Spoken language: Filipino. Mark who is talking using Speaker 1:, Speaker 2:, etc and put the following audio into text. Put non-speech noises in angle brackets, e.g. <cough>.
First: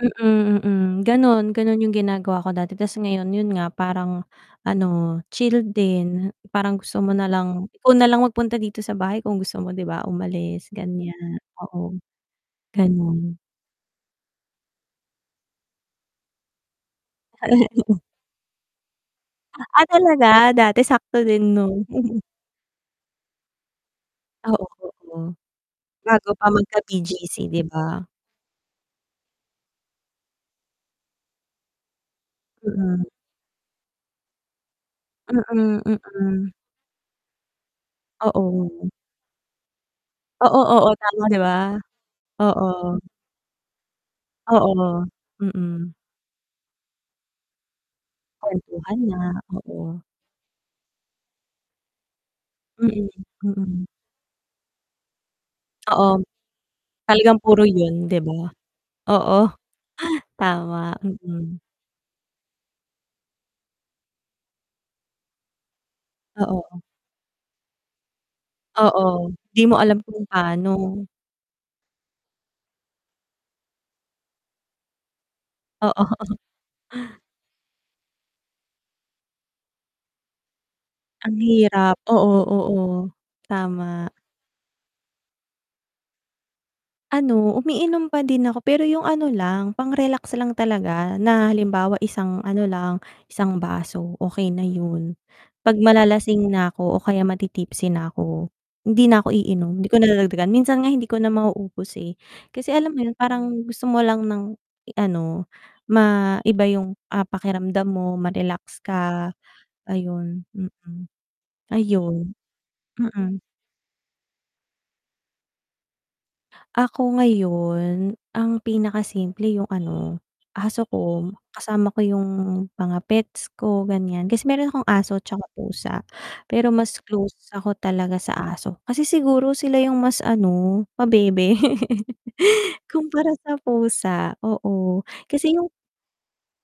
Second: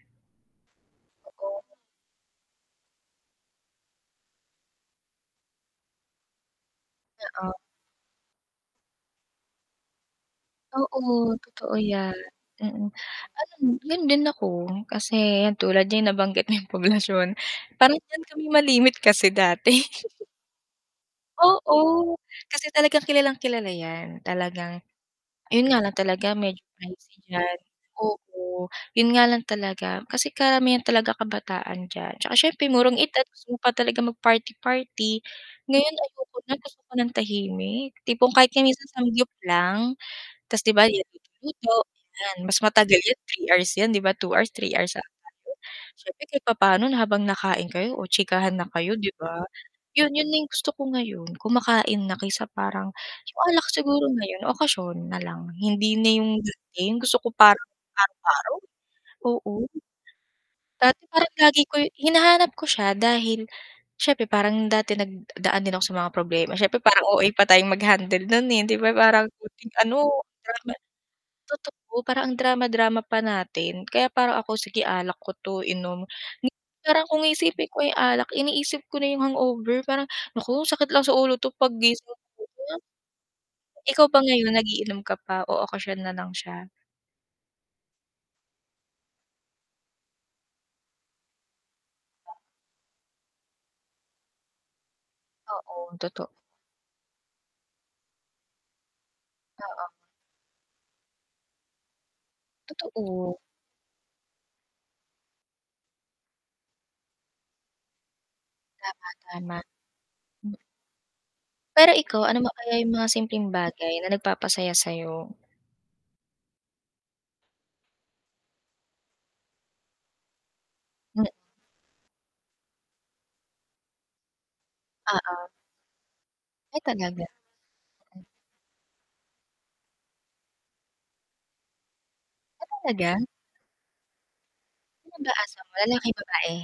Speaker 1: Mm, mm ganun,
Speaker 2: Totoo.
Speaker 1: ganun yung ginagawa ko dati ta's ngayon yun nga parang ano chilled din, parang gusto mo
Speaker 2: Oo.
Speaker 1: nalang ikaw nalang magpunta dito sa bahay kung gusto mo 'di ba umalis,
Speaker 2: Oo
Speaker 1: ganiyan,
Speaker 2: totoo
Speaker 1: oo.
Speaker 2: yan, mm.
Speaker 1: Ganon.
Speaker 2: Alam mo, yun din ako kasi yan tulad niyan nabanggit mo yang Poblacion, parang
Speaker 1: <chuckles>
Speaker 2: diyan kami malimit kasi dati.
Speaker 1: Ah,
Speaker 2: <chuckles>
Speaker 1: talaga dati, sakto din 'no?
Speaker 2: Oo,
Speaker 1: <chuckles>
Speaker 2: kasi talagang kilalang-kilala yan
Speaker 1: Oo,
Speaker 2: talagang
Speaker 1: oo,
Speaker 2: yun nga lang talaga
Speaker 1: bago pa
Speaker 2: medyo pricey
Speaker 1: magka-BGC
Speaker 2: diyan,
Speaker 1: 'di ba?
Speaker 2: oo. Yun nga lang talaga kasi karamihan talaga kabataan diyan, 'tsaka siyempre murong
Speaker 1: Mm.
Speaker 2: edad gusto mo pa talaga mag-party-party,
Speaker 1: Mm,
Speaker 2: ngayon ayoko
Speaker 1: mm.
Speaker 2: na gusto ko ng tahimik, tipong kahit minsan
Speaker 1: Oo.
Speaker 2: samgyup lang,
Speaker 1: Oo,
Speaker 2: ta's 'di ba
Speaker 1: oo
Speaker 2: yan
Speaker 1: tama, 'di ba?
Speaker 2: luto-luto, yan mas
Speaker 1: Oo.
Speaker 2: matagal 'yan 3 hours 'yan, 'di ba, 2 hours, 3 hours
Speaker 1: Oo,
Speaker 2: ata yun.
Speaker 1: mm.
Speaker 2: Siyempre kahit papaano na habang nakain kayo o chikahan na kayo,
Speaker 1: Kwentuhan
Speaker 2: 'di
Speaker 1: na,
Speaker 2: ba,
Speaker 1: oo.
Speaker 2: yun, yun na yung gusto ko ngayon kumakain na kaysa parang
Speaker 1: Mm,
Speaker 2: yung alak
Speaker 1: mm.
Speaker 2: siguro ngayon, okasyon na lang hindi na
Speaker 1: Oo.
Speaker 2: yung bitin, gusto ko
Speaker 1: Talagang
Speaker 2: parang
Speaker 1: puro yun
Speaker 2: araw
Speaker 1: 'di ba?
Speaker 2: araw,
Speaker 1: Oo,
Speaker 2: oo.
Speaker 1: <chuckles> tama,
Speaker 2: Dati parang
Speaker 1: mm.
Speaker 2: lagi ko hinahanap ko siya dahil siyempre parang dati nagdaan din ako sa mga
Speaker 1: Ah,
Speaker 2: problema, siyempre
Speaker 1: oo.
Speaker 2: parang OA pa tayong mag-handle nun hindi ba parang
Speaker 1: Oo, di
Speaker 2: konting
Speaker 1: mo alam
Speaker 2: ano,
Speaker 1: kung
Speaker 2: drama
Speaker 1: paano.
Speaker 2: totoo parang ang drama-drama pa natin kaya parang ako, "Sige alak ko 'to inom,"
Speaker 1: Oo.
Speaker 2: parang kung iisipin ko yung alak, iniisip ko na yung hangover parang, "Naku sakit lang sa
Speaker 1: Ang
Speaker 2: ulo 'to
Speaker 1: hirap,
Speaker 2: paggising ko."
Speaker 1: oo, oo,
Speaker 2: Ikaw
Speaker 1: tama.
Speaker 2: ba ngayon nag-iinom ka pa o okasyon nalang siya?
Speaker 1: Ano, umiinom pa din ako pero yung ano lang pang-relax lang talaga na halimbawa isang ano lang, 1 baso okey na yun. 'Pag
Speaker 2: Oo, totoo.
Speaker 1: malalasing na ko o kaya mati-tipsy na ako, hindi na ako iinom, hindi
Speaker 2: Oo.
Speaker 1: ko na dadagdagan, minsan nga hindi ko na mauubos, eh. Kasi alam mo yun,
Speaker 2: Totoo.
Speaker 1: parang gusto mo lang ng ano, ma-iba yung, ah, pakiramdam mo, ma-relax
Speaker 2: Tama,
Speaker 1: ka
Speaker 2: tama
Speaker 1: ayun,
Speaker 2: m
Speaker 1: mm.
Speaker 2: Pero ikaw,
Speaker 1: Ayun,
Speaker 2: ano pa kaya yung mga
Speaker 1: mm.
Speaker 2: simpleng bagay na nagpapasaya sa 'yo?
Speaker 1: Ako ngayon, ang pinakasimple yung ano, aso
Speaker 2: M
Speaker 1: ko, kasama ko yung mga pets ko ganiyan. Kasi meron akong aso 'tsaka
Speaker 2: Oo.
Speaker 1: pusa, pero
Speaker 2: Ay
Speaker 1: mas
Speaker 2: talaga.
Speaker 1: close ako talaga sa aso, kasi siguro sila yung mas ano pabebe. <laughs>
Speaker 2: Ah, talaga?
Speaker 1: Kumpara sa pusa, oo,
Speaker 2: Ano ba
Speaker 1: kasi
Speaker 2: aso
Speaker 1: yung
Speaker 2: mo, lalaki, babae?